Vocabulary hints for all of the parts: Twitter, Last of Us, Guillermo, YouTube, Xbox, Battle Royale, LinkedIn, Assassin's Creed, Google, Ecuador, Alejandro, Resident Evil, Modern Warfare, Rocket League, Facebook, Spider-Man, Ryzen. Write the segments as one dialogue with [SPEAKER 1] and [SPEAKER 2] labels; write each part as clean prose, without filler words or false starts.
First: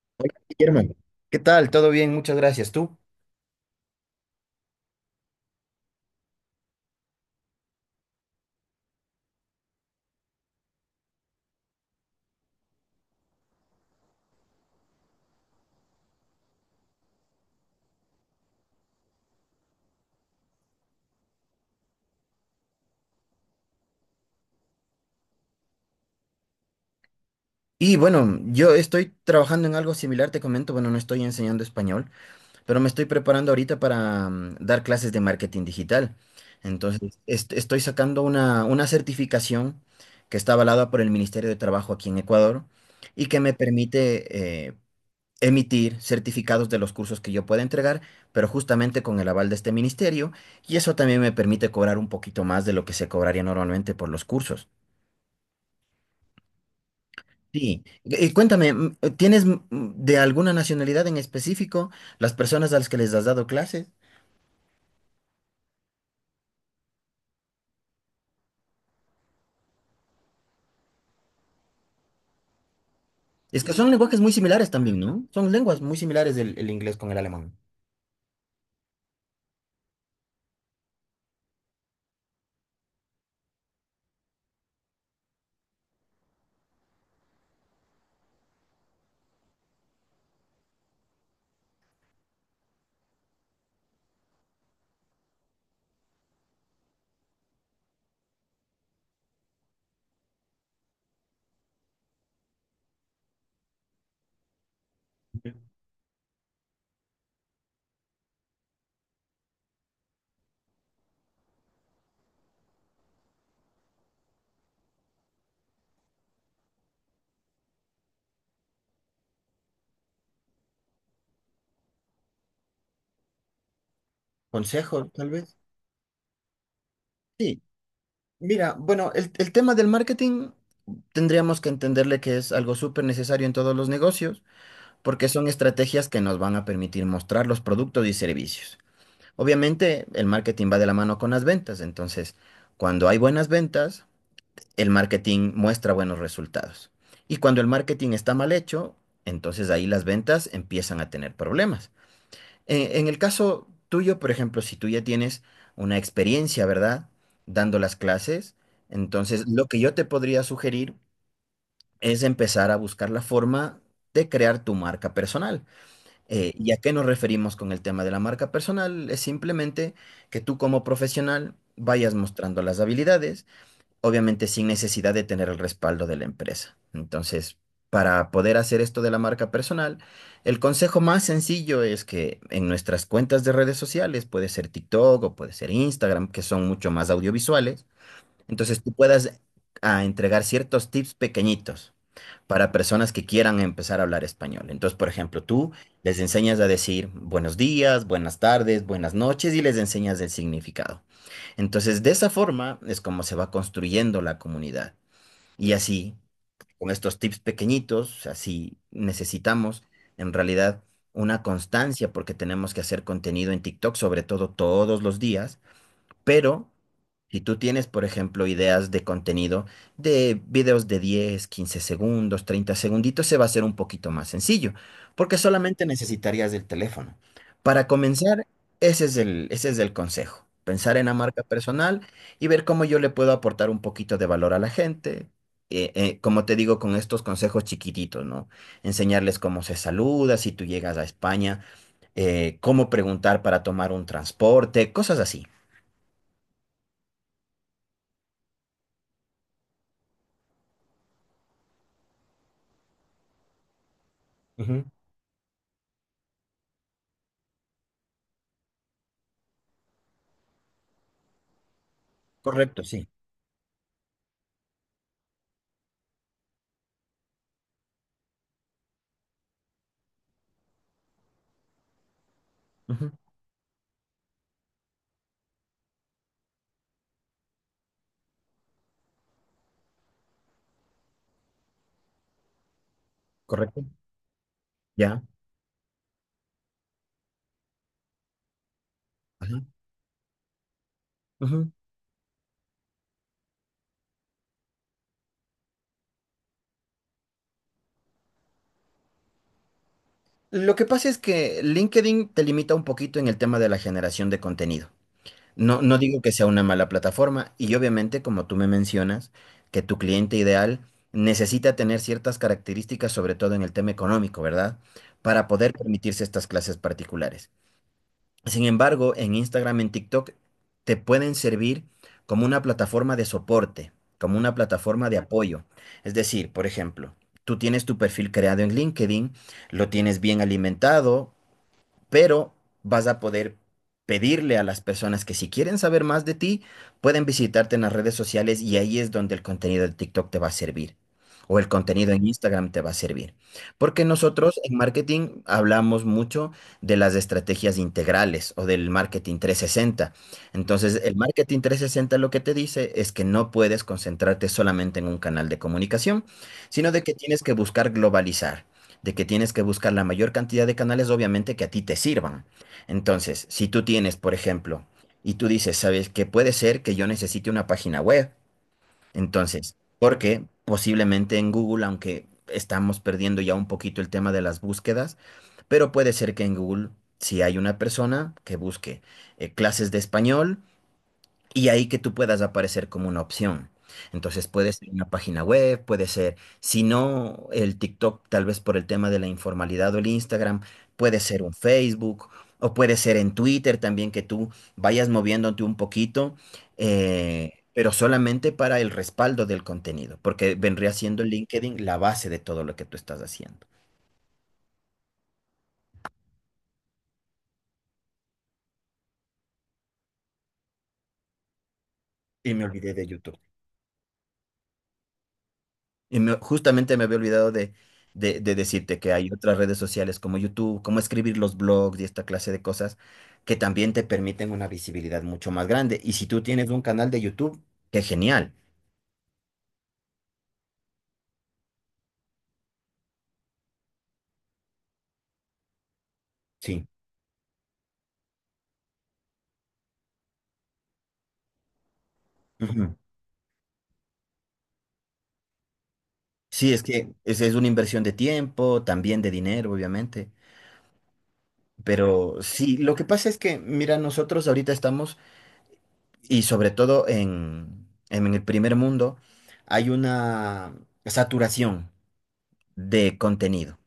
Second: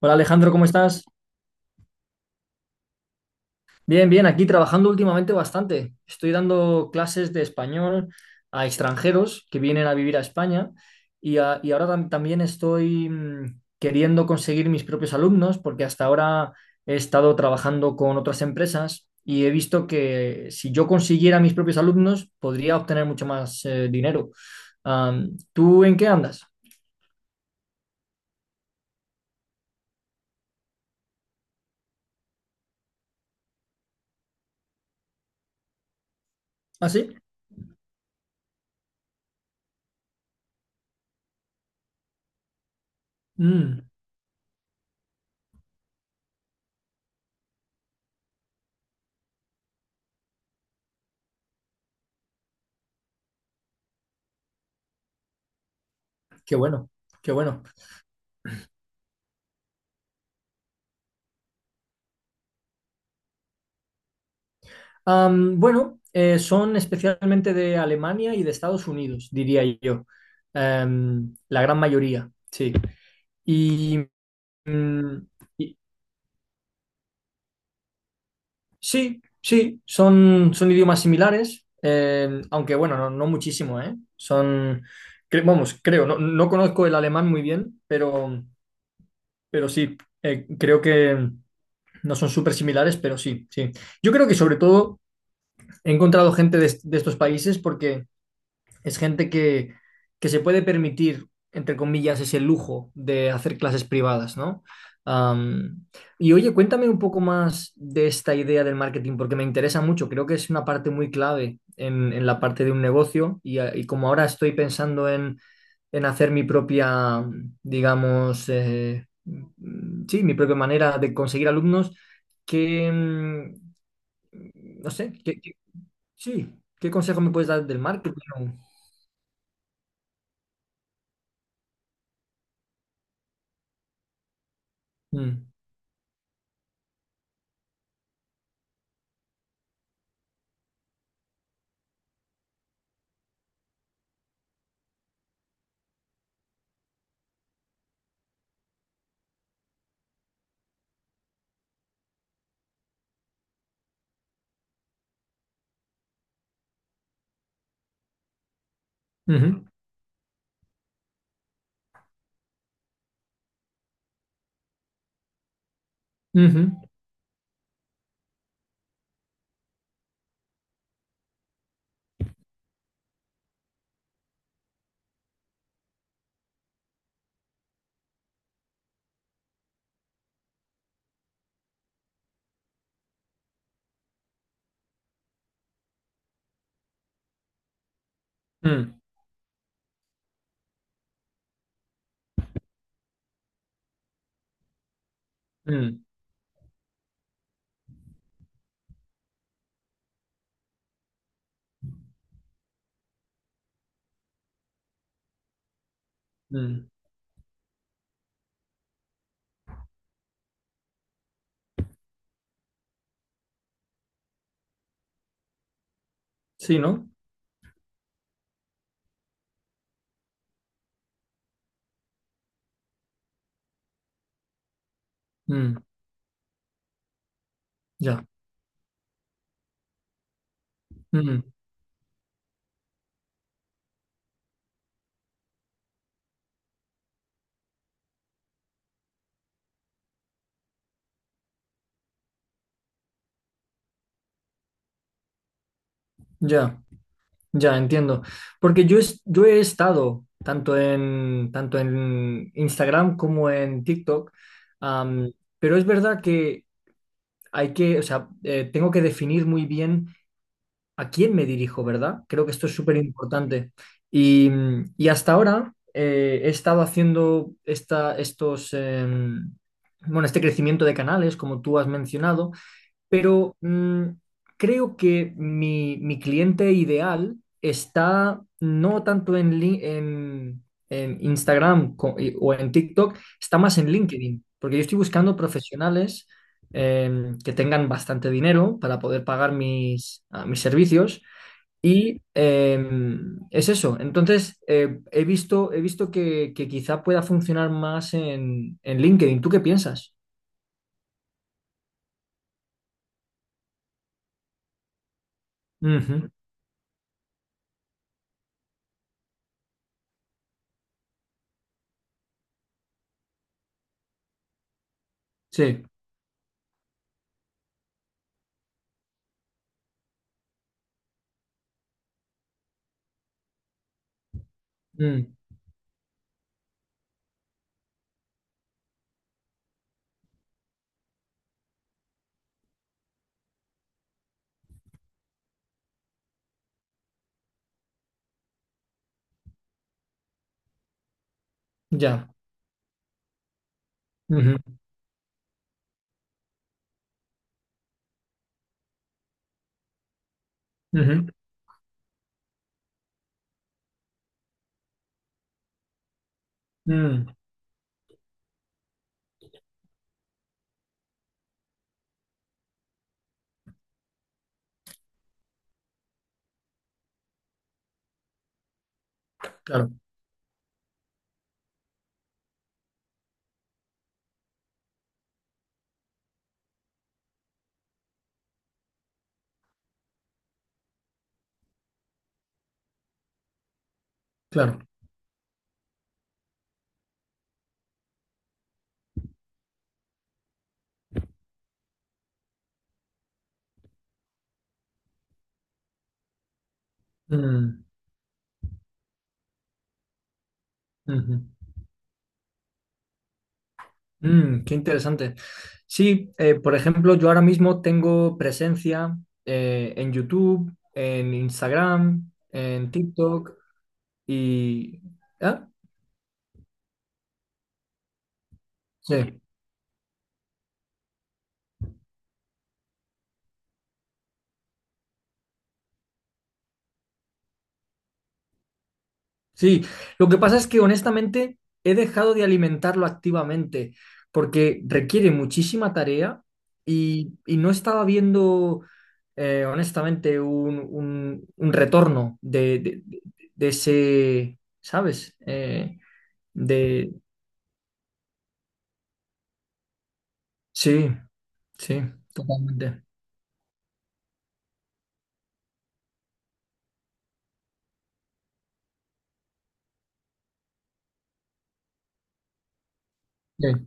[SPEAKER 1] Hola
[SPEAKER 2] Hola,
[SPEAKER 1] Alejandro, ¿cómo
[SPEAKER 2] Guillermo,
[SPEAKER 1] estás?
[SPEAKER 2] ¿qué tal? ¿Todo bien? Muchas gracias. ¿Tú?
[SPEAKER 1] Bien, bien, aquí trabajando últimamente bastante. Estoy dando clases de español a extranjeros que vienen a vivir a España y ahora también estoy queriendo conseguir mis propios alumnos porque hasta ahora he estado trabajando con otras empresas y he visto que si yo consiguiera mis propios alumnos podría obtener mucho más dinero. ¿Tú en qué andas?
[SPEAKER 2] Y bueno, yo estoy trabajando en algo similar, te comento, bueno, no estoy enseñando español, pero me estoy preparando ahorita para dar clases de marketing digital.
[SPEAKER 1] ¿Ah, sí?
[SPEAKER 2] Entonces, estoy sacando una certificación que está avalada por el Ministerio de Trabajo aquí en Ecuador y que me
[SPEAKER 1] Mm,
[SPEAKER 2] permite emitir certificados de los cursos que yo pueda entregar, pero justamente con el aval de este ministerio, y eso también me permite cobrar un poquito más de lo que se cobraría normalmente por los cursos.
[SPEAKER 1] Qué bueno, qué bueno.
[SPEAKER 2] Sí. Cuéntame, ¿tienes de alguna nacionalidad en específico las personas a las que les has dado clases?
[SPEAKER 1] Bueno, son especialmente de Alemania y de Estados Unidos, diría yo. La gran mayoría, sí.
[SPEAKER 2] Es que son
[SPEAKER 1] Y,
[SPEAKER 2] lenguajes muy similares también,
[SPEAKER 1] mm,
[SPEAKER 2] ¿no? Son
[SPEAKER 1] y-
[SPEAKER 2] lenguas muy similares el inglés con el alemán.
[SPEAKER 1] sí, sí, son idiomas similares, aunque bueno, no, no muchísimo, ¿eh? Son, vamos, creo, no, no conozco el alemán muy bien, pero, pero sí, creo que no son súper similares, pero sí, sí. Yo creo que sobre todo he encontrado gente de estos países porque es gente que, se puede permitir, entre comillas, ese lujo de hacer clases privadas, ¿no? Am, y oye, cuéntame un poco más de esta idea del marketing, porque me interesa mucho. Creo que es una parte muy clave en la parte de un negocio y como ahora estoy pensando en, hacer mi propia, digamos, sí, mi propia manera de conseguir alumnos, que, mm, no
[SPEAKER 2] Consejos,
[SPEAKER 1] sé,
[SPEAKER 2] tal vez.
[SPEAKER 1] sí, ¿qué consejo me puedes
[SPEAKER 2] Sí,
[SPEAKER 1] dar del marketing?
[SPEAKER 2] mira, bueno, el tema del marketing tendríamos que entenderle que es algo súper necesario en todos los negocios, porque
[SPEAKER 1] Mm.
[SPEAKER 2] son estrategias que nos van a permitir mostrar los productos y servicios. Obviamente, el marketing va de la mano con las ventas, entonces, cuando hay buenas ventas, el marketing muestra buenos resultados. Y cuando el marketing está mal hecho, entonces ahí las ventas empiezan a tener problemas. En el caso tuyo, por ejemplo, si tú ya tienes una experiencia, ¿verdad? Dando las clases, entonces
[SPEAKER 1] Ujú,
[SPEAKER 2] lo que yo te podría sugerir es empezar a buscar la forma de crear tu marca personal.
[SPEAKER 1] ujú,
[SPEAKER 2] ¿Y a qué nos referimos con el tema de la marca personal? Es simplemente que tú como profesional vayas mostrando las habilidades obviamente sin necesidad de tener el respaldo de la empresa. Entonces, para poder hacer esto de la marca personal, el consejo más sencillo es que en nuestras cuentas de redes sociales, puede ser TikTok o puede ser Instagram, que son mucho más audiovisuales, entonces tú
[SPEAKER 1] mm,
[SPEAKER 2] puedas entregar ciertos tips pequeñitos para personas que quieran empezar a hablar español. Entonces, por ejemplo, tú
[SPEAKER 1] mm,
[SPEAKER 2] les enseñas a decir buenos días, buenas tardes, buenas noches y les enseñas el significado. Entonces, de esa forma es como se va construyendo la comunidad. Y así,
[SPEAKER 1] mm.
[SPEAKER 2] con estos tips pequeñitos, así necesitamos en realidad una constancia porque tenemos que hacer contenido en TikTok, sobre todo todos los días, pero
[SPEAKER 1] Sí, ¿no?
[SPEAKER 2] si tú tienes, por ejemplo, ideas de contenido de videos de 10, 15 segundos, 30 segunditos, se va a hacer un poquito más sencillo, porque
[SPEAKER 1] Mm,
[SPEAKER 2] solamente necesitarías del teléfono. Para
[SPEAKER 1] ya,
[SPEAKER 2] comenzar, ese es el consejo. Pensar en la marca
[SPEAKER 1] mm,
[SPEAKER 2] personal y ver cómo yo le puedo aportar un poquito de valor a la gente. Como te digo, con estos consejos chiquititos, ¿no? Enseñarles cómo se saluda, si tú llegas a España, cómo preguntar para tomar un transporte, cosas así.
[SPEAKER 1] ya, ya, entiendo. Porque yo he estado tanto en Instagram como en TikTok,
[SPEAKER 2] Ujú.
[SPEAKER 1] am, pero es verdad que hay que, o sea, tengo que definir muy bien. ¿A quién me dirijo, verdad? Creo que esto es
[SPEAKER 2] Correcto,
[SPEAKER 1] súper
[SPEAKER 2] sí.
[SPEAKER 1] importante. Y hasta ahora he estado haciendo estos, bueno, este crecimiento de canales, como tú has mencionado,
[SPEAKER 2] Ujú.
[SPEAKER 1] pero creo que mi cliente ideal está no tanto en Instagram, o en TikTok, está más
[SPEAKER 2] Correcto.
[SPEAKER 1] en LinkedIn, porque yo estoy
[SPEAKER 2] Ya.
[SPEAKER 1] buscando profesionales que tengan bastante dinero para poder pagar
[SPEAKER 2] Ajá.
[SPEAKER 1] mis servicios.
[SPEAKER 2] Ujú.
[SPEAKER 1] Y es eso. Entonces, he visto que quizá pueda funcionar más en LinkedIn. ¿Tú qué piensas?
[SPEAKER 2] Lo que pasa es que LinkedIn te limita un poquito en el tema de la generación de contenido. No, no digo
[SPEAKER 1] Ujú,
[SPEAKER 2] que sea una mala plataforma y obviamente, como tú me mencionas, que tu cliente ideal necesita tener ciertas características, sobre todo en el tema económico, ¿verdad? Para poder
[SPEAKER 1] sí.
[SPEAKER 2] permitirse estas clases particulares. Sin embargo, en Instagram, en TikTok, te pueden servir como una plataforma de soporte, como una plataforma de
[SPEAKER 1] Mm,
[SPEAKER 2] apoyo. Es decir, por ejemplo, tú tienes tu perfil creado en LinkedIn, lo tienes bien alimentado, pero vas a poder pedirle a las personas que si quieren saber más de ti, pueden visitarte en las redes sociales y ahí es donde el contenido de TikTok te va a servir. O el contenido en
[SPEAKER 1] ya.
[SPEAKER 2] Instagram te va a servir. Porque
[SPEAKER 1] Ujú.
[SPEAKER 2] nosotros en marketing hablamos mucho de las estrategias integrales o del marketing 360. Entonces, el
[SPEAKER 1] Ujú,
[SPEAKER 2] marketing 360 lo que te dice es que no puedes concentrarte solamente en un canal de comunicación, sino de que
[SPEAKER 1] mm,
[SPEAKER 2] tienes que buscar globalizar de que tienes que buscar la mayor cantidad de canales, obviamente, que a ti te sirvan. Entonces, si tú tienes, por ejemplo, y tú dices, ¿sabes que puede ser que yo necesite una página web? Entonces,
[SPEAKER 1] claro,
[SPEAKER 2] porque posiblemente en Google, aunque estamos perdiendo ya un poquito el tema de las búsquedas, pero puede ser que en Google, si hay una persona que busque clases de español, y ahí que tú puedas aparecer como una opción. Entonces puede
[SPEAKER 1] claro.
[SPEAKER 2] ser una página web, puede ser, si no el TikTok, tal vez por el tema de la informalidad o el Instagram, puede ser un Facebook o puede ser en Twitter también que tú vayas moviéndote un poquito,
[SPEAKER 1] Mm,
[SPEAKER 2] pero solamente para el respaldo del contenido, porque vendría siendo
[SPEAKER 1] ujú,
[SPEAKER 2] LinkedIn la base de todo lo que tú estás haciendo.
[SPEAKER 1] qué interesante. Sí, por ejemplo, yo ahora mismo tengo presencia en YouTube, en Instagram,
[SPEAKER 2] Y me
[SPEAKER 1] en
[SPEAKER 2] olvidé de YouTube.
[SPEAKER 1] TikTok y... ¿Ah?
[SPEAKER 2] Justamente me había olvidado de decirte que hay
[SPEAKER 1] Sí.
[SPEAKER 2] otras redes sociales como YouTube, como escribir los blogs y esta clase de cosas que también te permiten una visibilidad mucho más grande. Y si tú tienes un canal de YouTube, qué genial.
[SPEAKER 1] Sí, lo que pasa es que honestamente he dejado de alimentarlo activamente porque requiere muchísima tarea
[SPEAKER 2] Sí.
[SPEAKER 1] y no estaba viendo honestamente un retorno de,
[SPEAKER 2] Ujú.
[SPEAKER 1] de- de- de ese, ¿sabes?
[SPEAKER 2] Sí, es que
[SPEAKER 1] De...
[SPEAKER 2] es una inversión de tiempo, también de dinero, obviamente.
[SPEAKER 1] Sí, sí,
[SPEAKER 2] Pero sí, lo
[SPEAKER 1] totalmente.
[SPEAKER 2] que pasa es que, mira, nosotros ahorita estamos, y sobre todo en el primer mundo, hay una saturación de
[SPEAKER 1] Sí,
[SPEAKER 2] contenido.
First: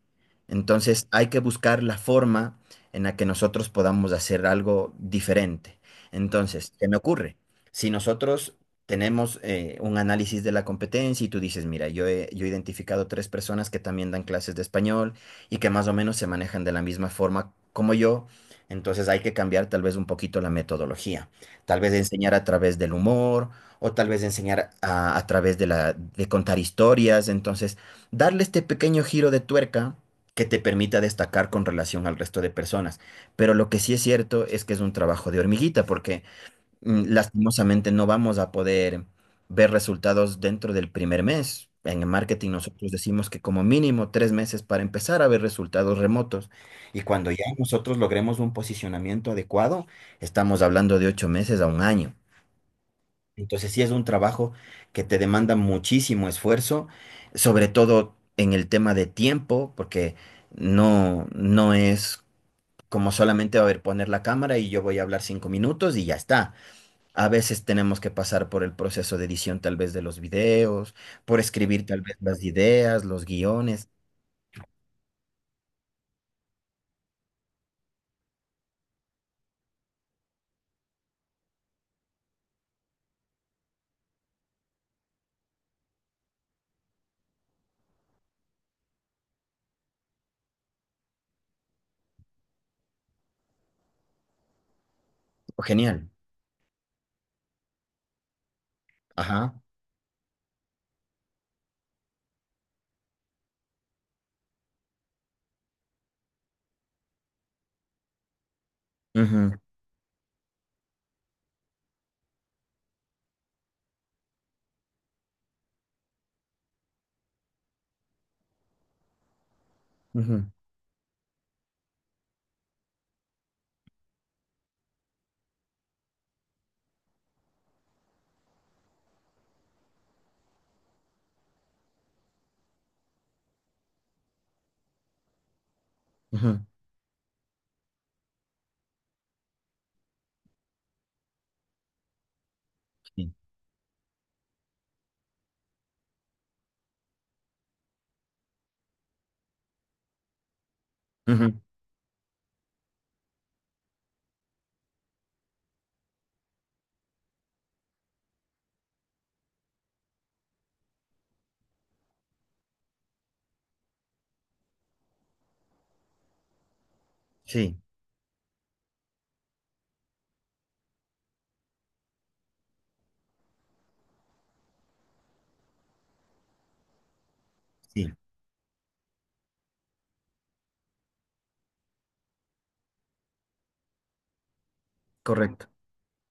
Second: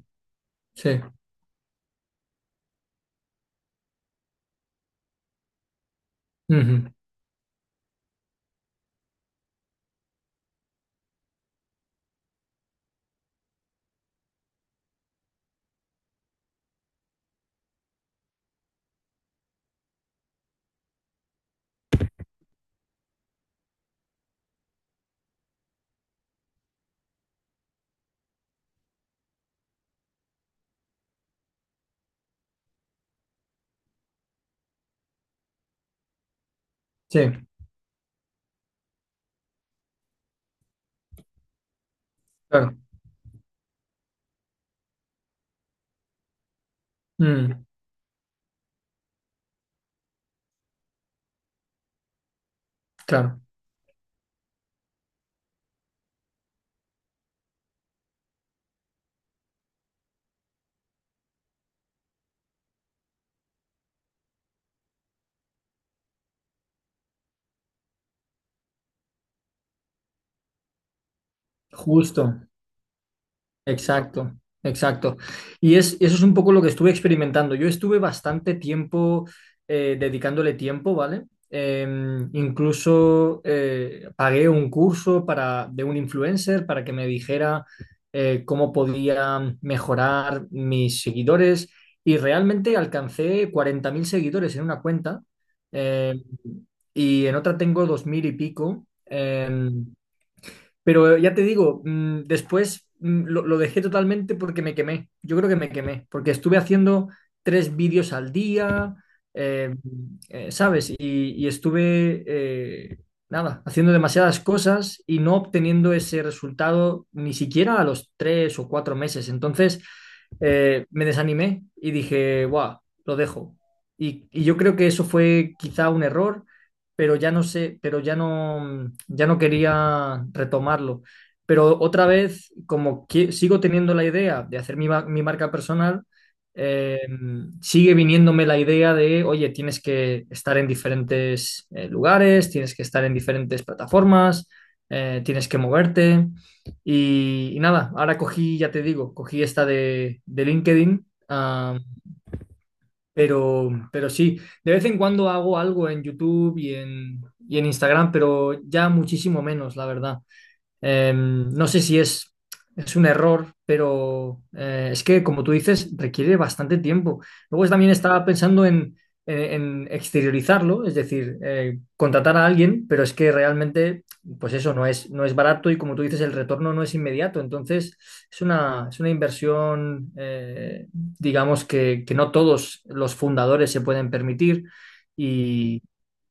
[SPEAKER 1] sí,
[SPEAKER 2] Entonces hay que buscar la forma en la que nosotros podamos hacer algo diferente. Entonces, ¿qué
[SPEAKER 1] ujú,
[SPEAKER 2] me ocurre? Si nosotros tenemos un análisis de la competencia y tú dices, mira, yo he identificado tres personas que también dan clases de español y que más o menos se manejan de la misma forma como yo, entonces hay que cambiar tal vez un poquito la metodología. Tal vez enseñar a través del humor o tal vez enseñar a través de contar historias. Entonces, darle este pequeño giro de tuerca que te permita destacar con relación al resto de personas. Pero lo que sí es cierto es que es un trabajo de hormiguita, porque
[SPEAKER 1] sí,
[SPEAKER 2] lastimosamente no vamos a poder ver resultados dentro del primer mes. En el marketing
[SPEAKER 1] claro,
[SPEAKER 2] nosotros decimos que como mínimo 3 meses para empezar a ver resultados remotos. Y cuando ya
[SPEAKER 1] mm,
[SPEAKER 2] nosotros logremos un posicionamiento adecuado, estamos hablando de 8 meses a un año.
[SPEAKER 1] claro,
[SPEAKER 2] Entonces sí es un trabajo que te demanda muchísimo esfuerzo, sobre todo en el tema de tiempo, porque no, no es como solamente a ver, poner la cámara y yo voy a hablar 5 minutos y ya está. A veces tenemos que pasar por el proceso de edición tal vez de los videos, por escribir tal vez
[SPEAKER 1] justo.
[SPEAKER 2] las ideas, los guiones.
[SPEAKER 1] Exacto, exacto. Y eso es un poco lo que estuve experimentando. Yo estuve bastante tiempo dedicándole tiempo, ¿vale? Eh, Incluso pagué un curso de un influencer para que me dijera cómo podía mejorar mis seguidores y realmente alcancé 40.000 seguidores en una cuenta,
[SPEAKER 2] Genial.
[SPEAKER 1] eh, y en otra tengo 2.000 y pico.
[SPEAKER 2] Ajá.
[SPEAKER 1] Pero ya te digo, después lo dejé totalmente porque me quemé. Yo creo que me quemé, porque estuve haciendo tres vídeos al día,
[SPEAKER 2] Ujú,
[SPEAKER 1] eh, ¿sabes? Y estuve, nada, haciendo demasiadas cosas y no obteniendo ese resultado ni siquiera a los 3 o 4 meses. Entonces,
[SPEAKER 2] ujú,
[SPEAKER 1] me desanimé y dije, guau, lo dejo. Y yo creo que eso fue quizá un error, pero ya no sé, pero ya no quería retomarlo. Pero otra vez, como que sigo teniendo la idea de hacer mi marca personal,
[SPEAKER 2] ujú.
[SPEAKER 1] eh, sigue viniéndome la idea de, oye, tienes que estar en diferentes lugares, tienes que estar en
[SPEAKER 2] Sí,
[SPEAKER 1] diferentes plataformas, tienes que moverte. Y nada, ahora cogí, ya te digo, cogí esta de LinkedIn,
[SPEAKER 2] ujú.
[SPEAKER 1] pero, de vez en cuando hago algo en YouTube y en, Instagram, pero ya muchísimo menos, la verdad. No sé si es un error, pero es que, como tú dices, requiere bastante tiempo. Luego
[SPEAKER 2] Sí,
[SPEAKER 1] también estaba pensando en exteriorizarlo, es decir, contratar a alguien, pero es que realmente, pues eso no es barato y, como tú dices, el retorno no es inmediato. Entonces,
[SPEAKER 2] sí,
[SPEAKER 1] es una inversión, digamos, que no todos los fundadores se pueden permitir
[SPEAKER 2] correcto.
[SPEAKER 1] y,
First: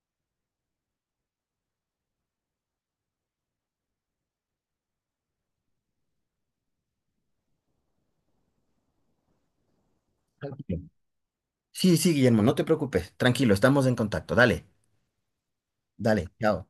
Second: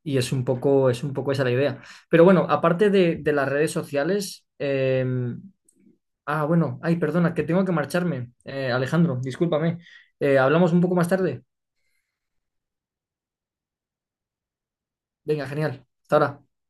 [SPEAKER 1] y es un poco esa la idea. Pero bueno, aparte de las redes sociales, bueno, ay, perdona, que tengo que marcharme. Alejandro, discúlpame. Hablamos
[SPEAKER 2] Tranquilo.
[SPEAKER 1] un poco más tarde.
[SPEAKER 2] Sí, sí, Guillermo, no te preocupes. Tranquilo, estamos en contacto. Dale.
[SPEAKER 1] Venga, genial. Hasta
[SPEAKER 2] Dale,
[SPEAKER 1] ahora.
[SPEAKER 2] chao.